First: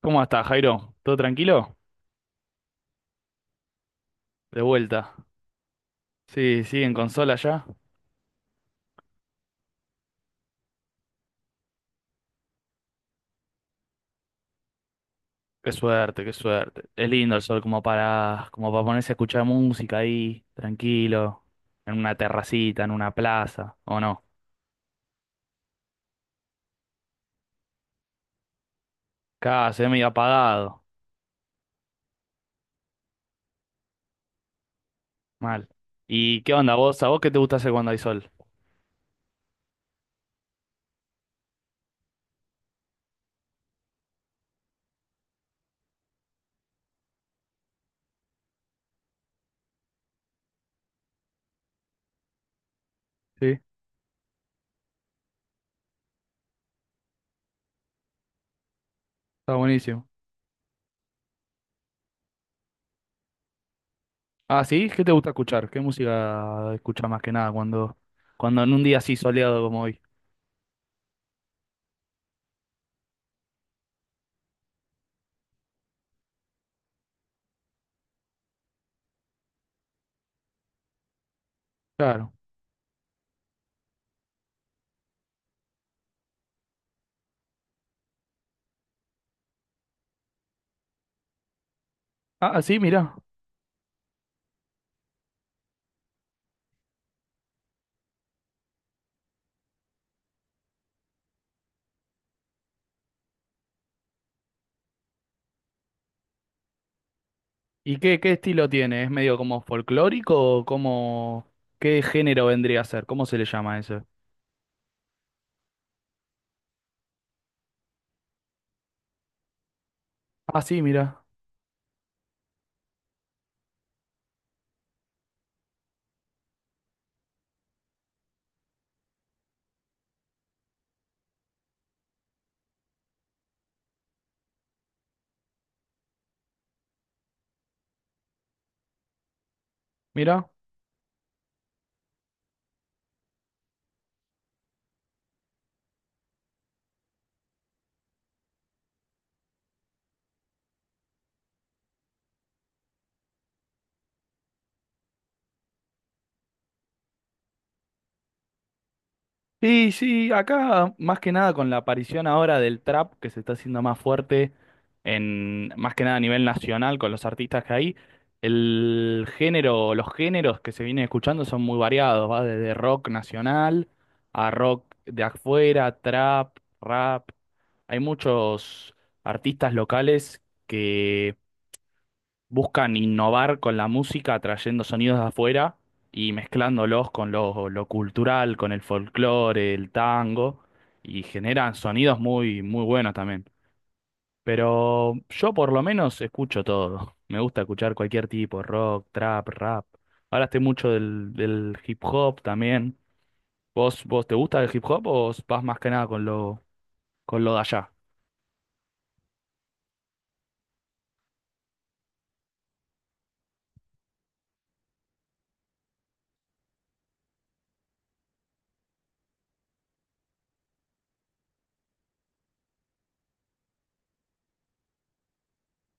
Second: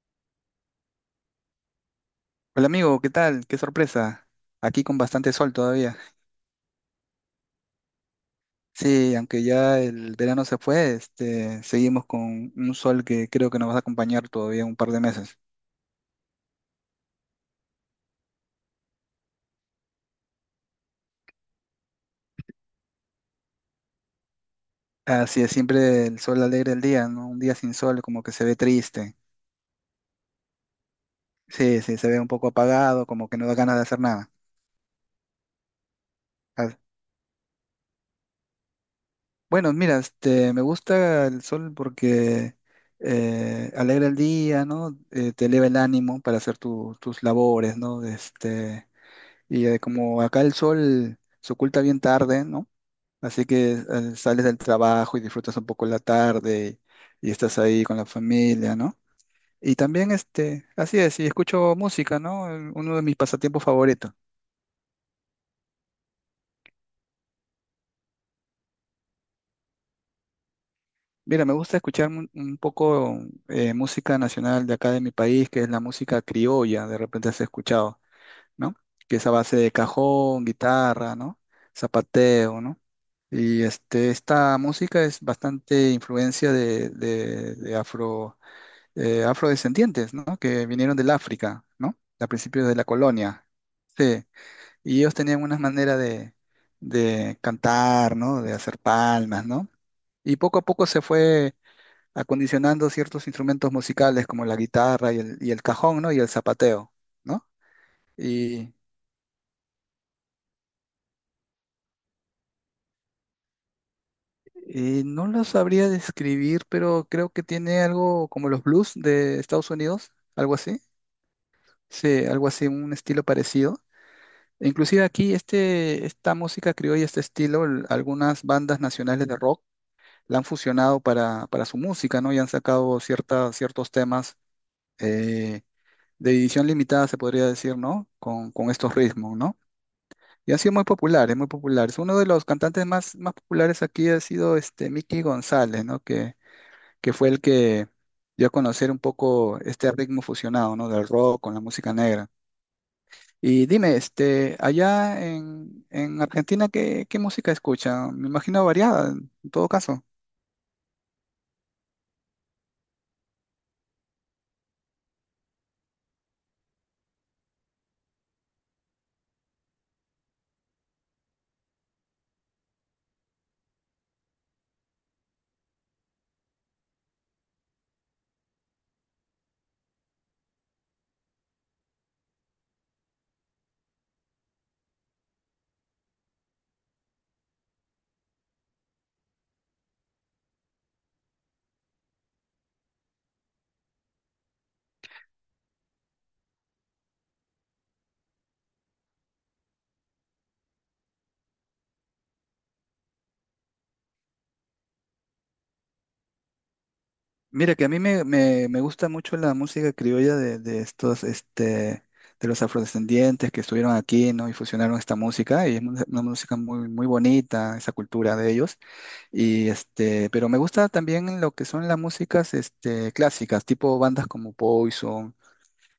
¿Cómo estás, Jairo? ¿Todo tranquilo? Hola amigo, ¿qué tal? Qué sorpresa. De Aquí con vuelta. bastante sol todavía. Sí, sí, en consola ya. Sí, aunque ya el verano se fue, seguimos con un sol que creo que nos va a acompañar todavía un par de meses. Qué suerte, qué suerte. Es lindo el sol como para ponerse a escuchar música ahí, tranquilo, en una terracita, en una plaza, ¿o no? Así es, siempre el sol alegra el día, ¿no? Un día sin sol como que se ve triste. Acá se ve medio apagado. Sí, sí, se ve un poco apagado, como que no da ganas de hacer nada. Mal. ¿Y qué onda Ah, vos? ¿A vos qué te gusta hacer cuando hay sol? bueno, mira, me gusta el sol porque alegra el día, ¿no? Te eleva el ánimo para hacer tus labores, ¿no? Y como acá el sol se oculta bien tarde, ¿no? Así Sí, que sales del trabajo y disfrutas un poco la tarde y estás ahí con la familia, ¿no? está Y buenísimo. también, así es, y escucho música, ¿no? Uno de mis pasatiempos favoritos. Ah, ¿sí? ¿Qué te gusta escuchar? ¿Qué música escuchas más que nada cuando en un día así soleado como hoy? Mira, me gusta escuchar un poco música nacional de acá de mi país, que es la música criolla, de repente has escuchado, ¿no? Que es a base de cajón, guitarra, ¿no? Claro. Zapateo, ¿no? Y esta música es bastante influencia de afro, afrodescendientes, ¿no? Que vinieron del África, ¿no? A Ah, principios de sí, la mirá. colonia. Sí. Y ellos tenían una manera de cantar, ¿no? De hacer palmas, ¿no? Y poco a poco se fue acondicionando ciertos instrumentos musicales como la guitarra y el cajón, ¿no? Y el zapateo, ¿no? ¿Y qué, qué estilo tiene? ¿Es medio como folclórico o como qué género vendría a ser? ¿Cómo se le llama eso? No lo sabría describir, pero creo que tiene algo como los blues de Estados Unidos, algo Ah, sí, así. mira, Sí, algo así, un estilo parecido. E inclusive aquí esta música criolla, este estilo, algunas bandas nacionales de rock la han fusionado para su música, ¿no? Y han sacado ciertos temas eh, de edición limitada, se podría decir, ¿no? Con estos ritmos, ¿no? mira. Y han sido muy populares, muy populares. Uno de los cantantes más, más populares aquí ha sido Mickey González, ¿no? Que fue el que dio a conocer un poco este ritmo fusionado, ¿no? Del rock con la música negra. Y dime, allá en Argentina, ¿qué música escuchan? Me imagino variada, en todo Sí, caso. sí, acá más que nada con la aparición ahora del trap que se está haciendo más fuerte en más que nada a nivel nacional con los artistas que hay, el género, los géneros que se vienen escuchando son muy variados, va desde rock nacional a rock de afuera, trap, rap. Hay muchos artistas locales que buscan innovar con la música, trayendo sonidos de afuera y mezclándolos con lo cultural, con el folclore, el tango, y generan sonidos muy, muy buenos también. Pero yo por lo menos escucho todo. Me gusta escuchar cualquier tipo, rock, trap, rap. Ahora estoy mucho del hip hop también. ¿Vos te gusta el hip hop o vas más que nada con lo de Mira, que a allá? mí me gusta mucho la música criolla de los afrodescendientes que estuvieron aquí, ¿no? Y fusionaron esta música, y es una música muy, muy bonita, esa cultura de ellos. Y pero me gusta también lo que son las músicas clásicas, tipo bandas como Poison,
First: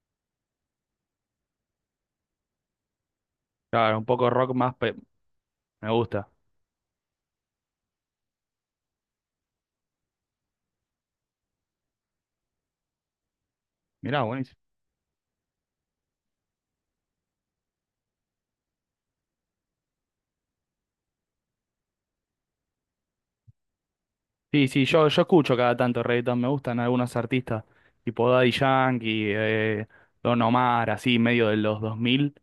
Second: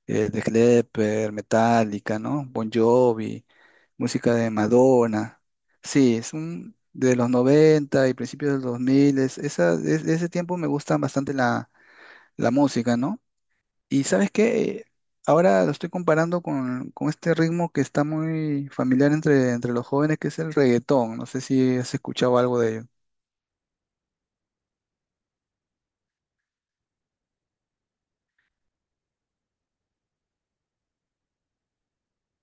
The Clepper, Metallica, ¿no? Bon Jovi, Claro, un poco música de rock más, Madonna. me Sí, gusta. es un de los 90 y principios de los 2000 de ese tiempo me gusta bastante la música, ¿no? Y Mirá, ¿sabes buenísimo. qué? Ahora lo estoy comparando con este ritmo que está muy familiar entre los jóvenes, que es el reggaetón. No sé si has escuchado algo de ello. Sí, sí, yo escucho cada tanto reggaetón, me gustan algunos artistas, tipo Daddy Yankee, Don Omar, así, medio de los 2000.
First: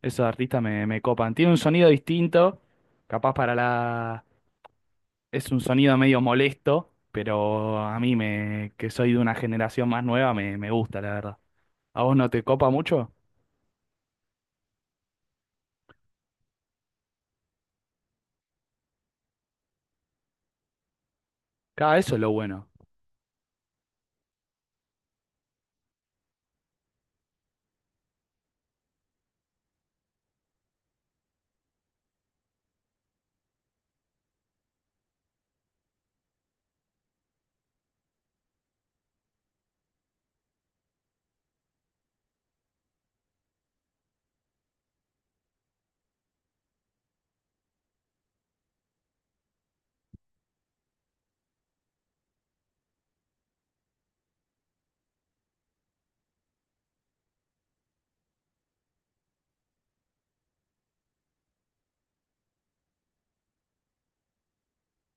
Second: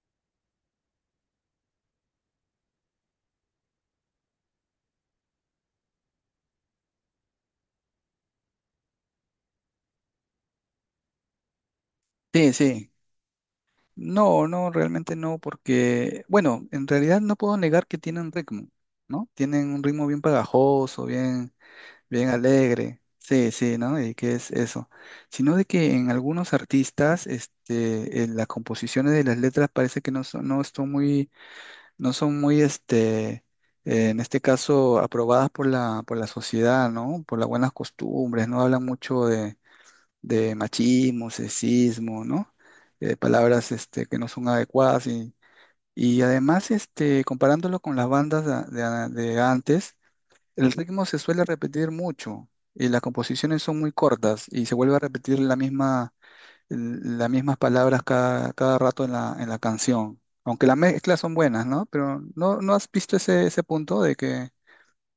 Esos artistas me, me copan. Tiene un sonido distinto, capaz para la... Es un sonido medio molesto, pero a mí, me, que soy de una generación más nueva, me gusta, la verdad. ¿A vos no te Sí, copa sí. mucho? no, no, realmente no, porque, bueno, en realidad no puedo negar que tienen ritmo, ¿no? Tienen un ritmo bien pegajoso, bien, Cada eso es bien lo bueno. alegre, sí, sí, ¿no? Y qué es eso, sino de que en algunos artistas, en las composiciones de las letras parece que no son muy, en este caso, aprobadas por la sociedad, ¿no? Por las buenas costumbres, no hablan mucho de machismo, sexismo, ¿no? Palabras que no son adecuadas y además comparándolo con las bandas de antes, el ritmo se suele repetir mucho y las composiciones son muy cortas y se vuelve a repetir las mismas palabras cada rato en la canción. Aunque las mezclas son buenas, ¿no? Pero ¿no has visto ese punto de que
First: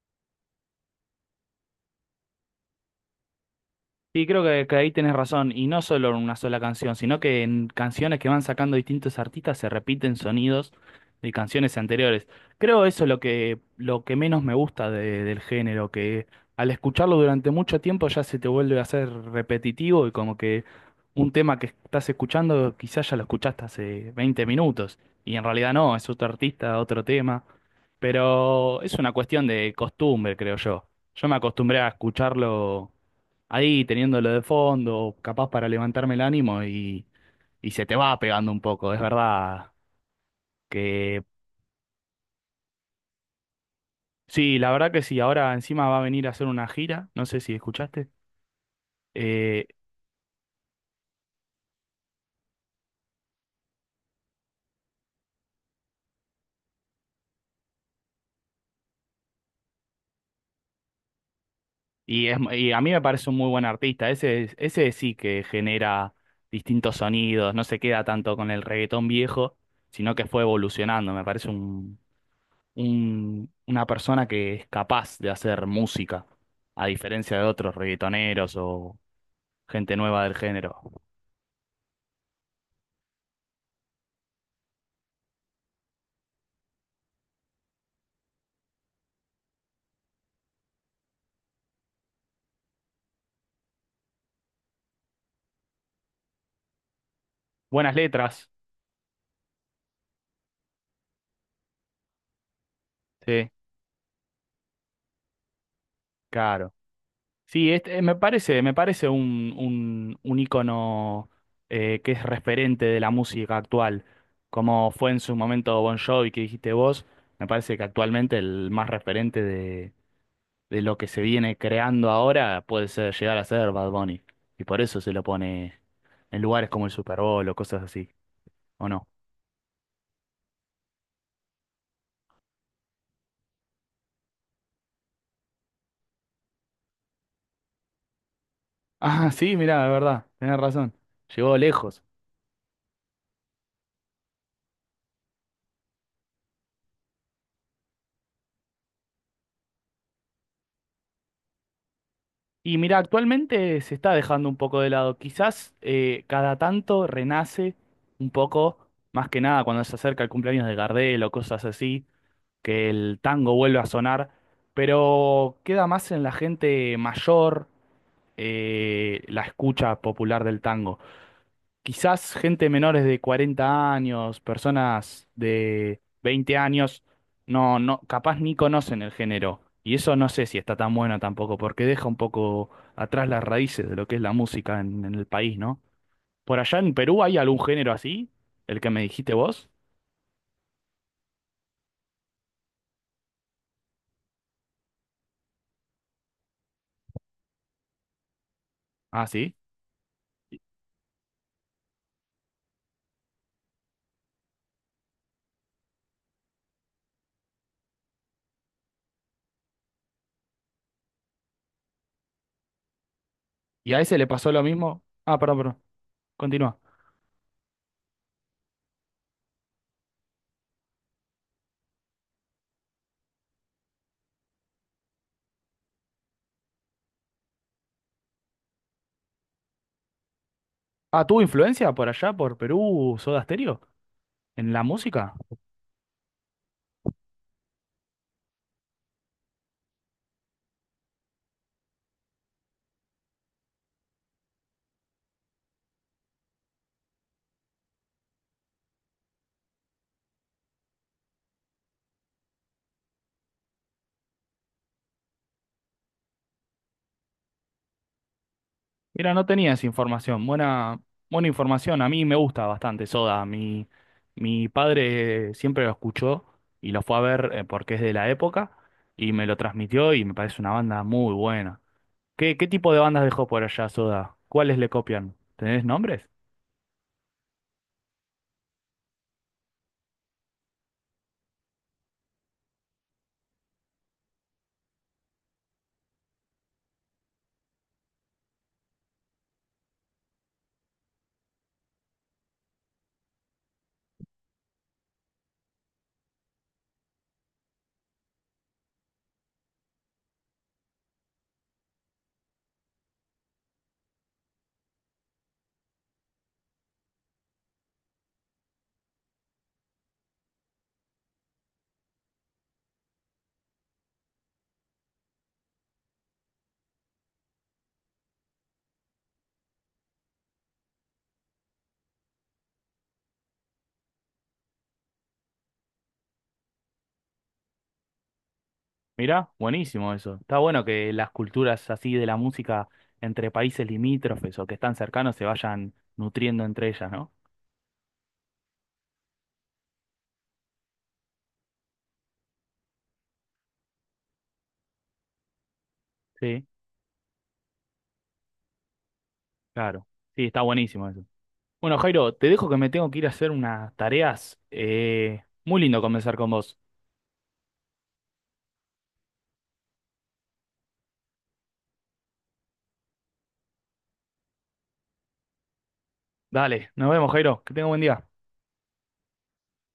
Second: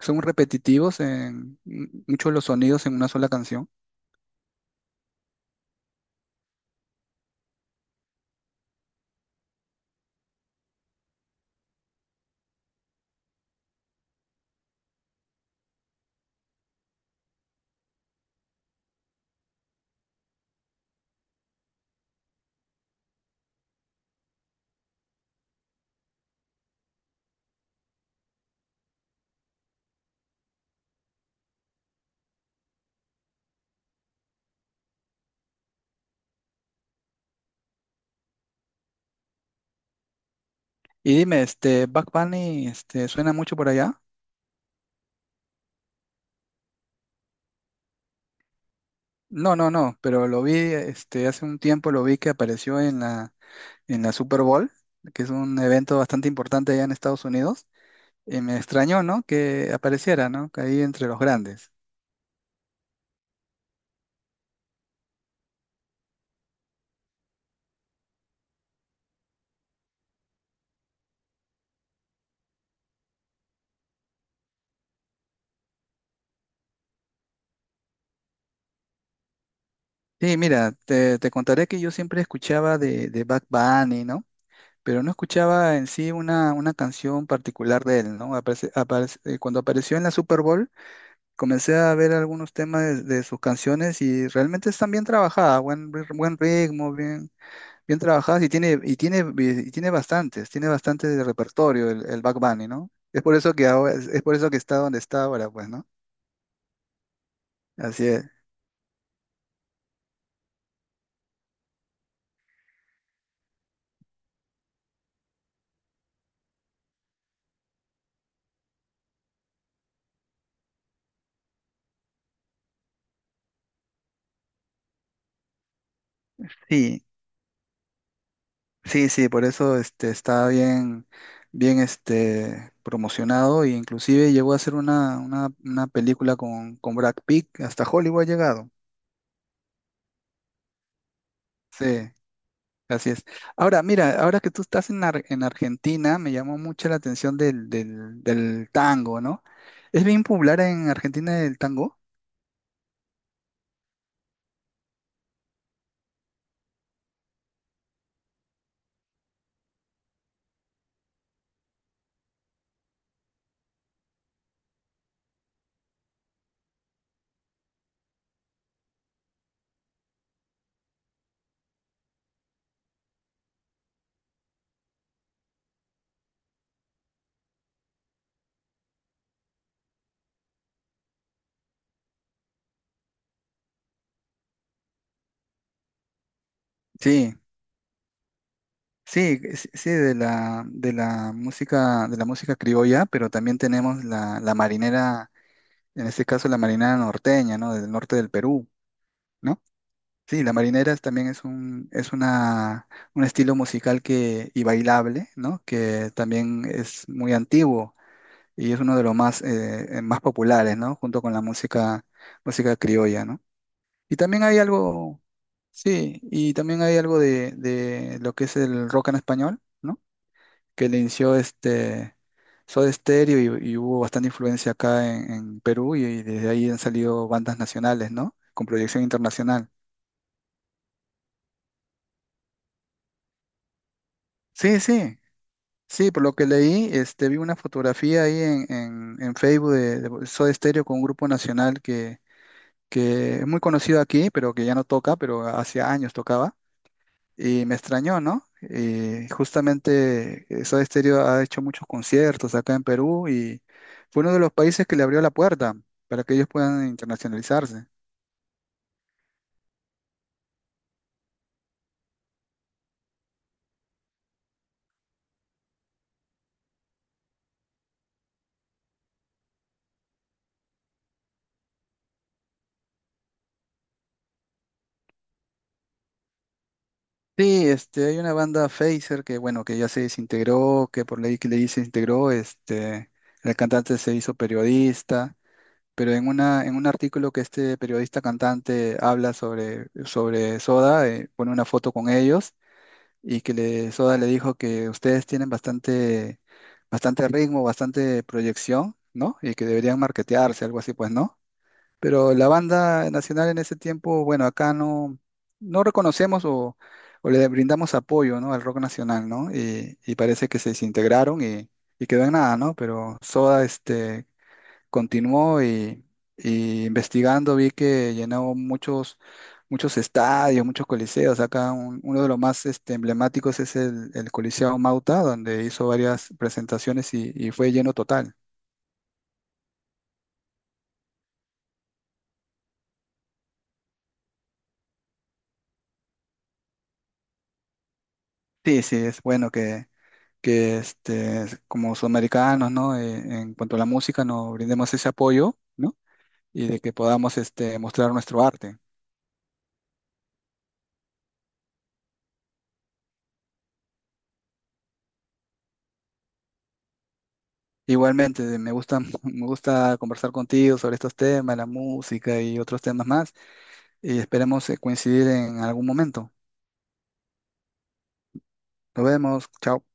son repetitivos en muchos de los sonidos en una sola canción? Sí, creo que ahí tenés razón, y no solo en una sola canción, sino que en canciones que van sacando distintos artistas se repiten sonidos de canciones anteriores. Creo eso es lo que menos me gusta del género, que al escucharlo durante mucho tiempo ya se te vuelve a hacer repetitivo y como que un tema que estás escuchando quizás ya lo escuchaste hace 20 minutos, y en realidad no, es otro artista, otro tema, pero es una cuestión de costumbre, creo yo. Yo me acostumbré a escucharlo ahí teniéndolo de fondo, capaz para levantarme el ánimo y se te va pegando un poco, es verdad Y que dime, Bad Bunny, ¿suena mucho por allá? sí, la verdad que sí, ahora encima va a venir a hacer una gira, no sé si escuchaste, No, eh, no, no, pero lo vi, hace un tiempo lo vi que apareció en la Super Bowl, que es un evento bastante importante allá en Estados Unidos, y me extrañó, ¿no? Que apareciera, ¿no? Que ahí entre los grandes. y, es, y a mí me parece un muy buen artista, ese, ese sí que genera distintos sonidos, no se queda tanto con el reggaetón viejo, sino que fue evolucionando, me parece una persona que es capaz de hacer música, a diferencia de otros reggaetoneros gente nueva del Sí, mira, género. te contaré que yo siempre escuchaba de Bad Bunny, ¿no? Pero no escuchaba en sí una canción particular de él, ¿no? Cuando apareció en la Super Bowl, comencé a ver algunos temas de sus canciones y realmente están bien trabajadas, buen ritmo, Buenas bien trabajadas letras, y tiene bastante de repertorio el Bad Bunny, ¿no? Es por sí, eso que ahora, es por eso que está donde está ahora, pues, ¿no? claro. Sí, este, Así es. Me parece un ícono que es referente de la música actual, como fue en su momento Bon Jovi que dijiste vos, me parece que actualmente el más referente de lo que se viene creando ahora puede ser, llegar a ser Bad Bunny, y por eso se lo pone en lugares como el Sí, Super Bowl o cosas así, ¿o no? sí, sí, por eso está bien, bien promocionado e inclusive llegó a hacer una película con Brad Pitt, hasta Hollywood ha llegado. Ah, sí, mirá, de verdad, tenés razón, llegó lejos. Sí. Así es. Ahora, mira, ahora que tú estás en Argentina, me llamó mucho la atención del tango, ¿no? ¿Es bien popular en Argentina el tango? Y mira, actualmente se está dejando un poco de lado. Quizás cada tanto renace un poco, más que nada cuando se acerca el cumpleaños de Gardel o cosas así, que el tango vuelve a sonar, pero queda más en la gente mayor la escucha popular del tango. Quizás gente menores de 40 años, personas de 20 años, no, no, capaz ni conocen el género. Y eso no sé si está tan bueno tampoco, porque deja un poco atrás las raíces de lo que es la música en el país, ¿no? Por allá en Perú Sí, hay algún género así, el que me dijiste sí, sí, vos. sí, de la música criolla, pero también tenemos la marinera, en este caso la marinera norteña, ¿no? Del norte del Perú, Ah, sí. ¿no? Sí, la ¿Y marinera también es un estilo musical y bailable, ¿no? Que también es muy antiguo. Y es uno de los más, más populares, ¿no? Junto con música criolla, ¿no? y a Y ese le también pasó hay lo mismo? algo. Ah, perdón, perdón. Sí, y Continúa. también hay algo de lo que es el rock en español, ¿no? Que le inició Soda Stereo y hubo bastante influencia acá en Perú y desde ahí han salido bandas nacionales, ¿no? Con proyección internacional. Ah, ¿tuvo influencia por allá, por Perú, Soda Stereo, en Sí, la sí. música? Sí, por lo que leí, vi una fotografía ahí en Facebook de Soda Stereo con un grupo nacional que es muy conocido aquí, pero que ya no toca, pero hace años tocaba, y me extrañó, ¿no? Y justamente Soda Stereo ha hecho muchos conciertos acá en Perú y fue uno de los países que le abrió la puerta para que ellos puedan internacionalizarse. Mira, no tenía esa información. Buena, buena información. A mí me gusta bastante Soda. Mi padre siempre lo escuchó y lo fue a ver porque es de la época y me lo transmitió y me parece una banda muy buena. ¿Qué, qué tipo de bandas dejó por allá Soda? ¿Cuáles le copian? ¿Tenés nombres? Sí, hay una banda Phaser que, bueno, que ya se desintegró, que por ley que le se integró, el cantante se hizo periodista, pero en en un artículo que este periodista cantante habla sobre Soda, pone una foto con ellos y que le, Soda le dijo que ustedes tienen bastante, bastante ritmo, bastante proyección, ¿no? Y que deberían marketearse, algo así, pues, ¿no? Pero la banda nacional en ese tiempo, bueno, acá no reconocemos o le brindamos apoyo, ¿no? Al rock nacional, ¿no? Y parece que se desintegraron y quedó en nada, ¿no? Pero Soda, continuó y investigando vi que llenó muchos, muchos estadios, muchos coliseos. Acá uno de los más emblemáticos es el Coliseo Mauta, donde hizo varias presentaciones y fue lleno total. Mira, buenísimo eso. Está bueno que las culturas así de la música entre países limítrofes o que están cercanos se vayan nutriendo entre ellas, ¿no? Sí, sí, es bueno que como sudamericanos, ¿no? En cuanto a la música, nos brindemos ese apoyo, ¿no? Sí, Y de que podamos mostrar nuestro arte. claro. Sí, está buenísimo eso. Bueno, Jairo, te dejo que me tengo que ir a hacer unas tareas. Muy lindo conversar con vos. Igualmente, me gusta, me gusta conversar contigo sobre estos temas, la música y otros temas más. Y esperemos coincidir en algún momento. Dale, nos vemos, Jairo. Que tenga buen día. Nos vemos, chao.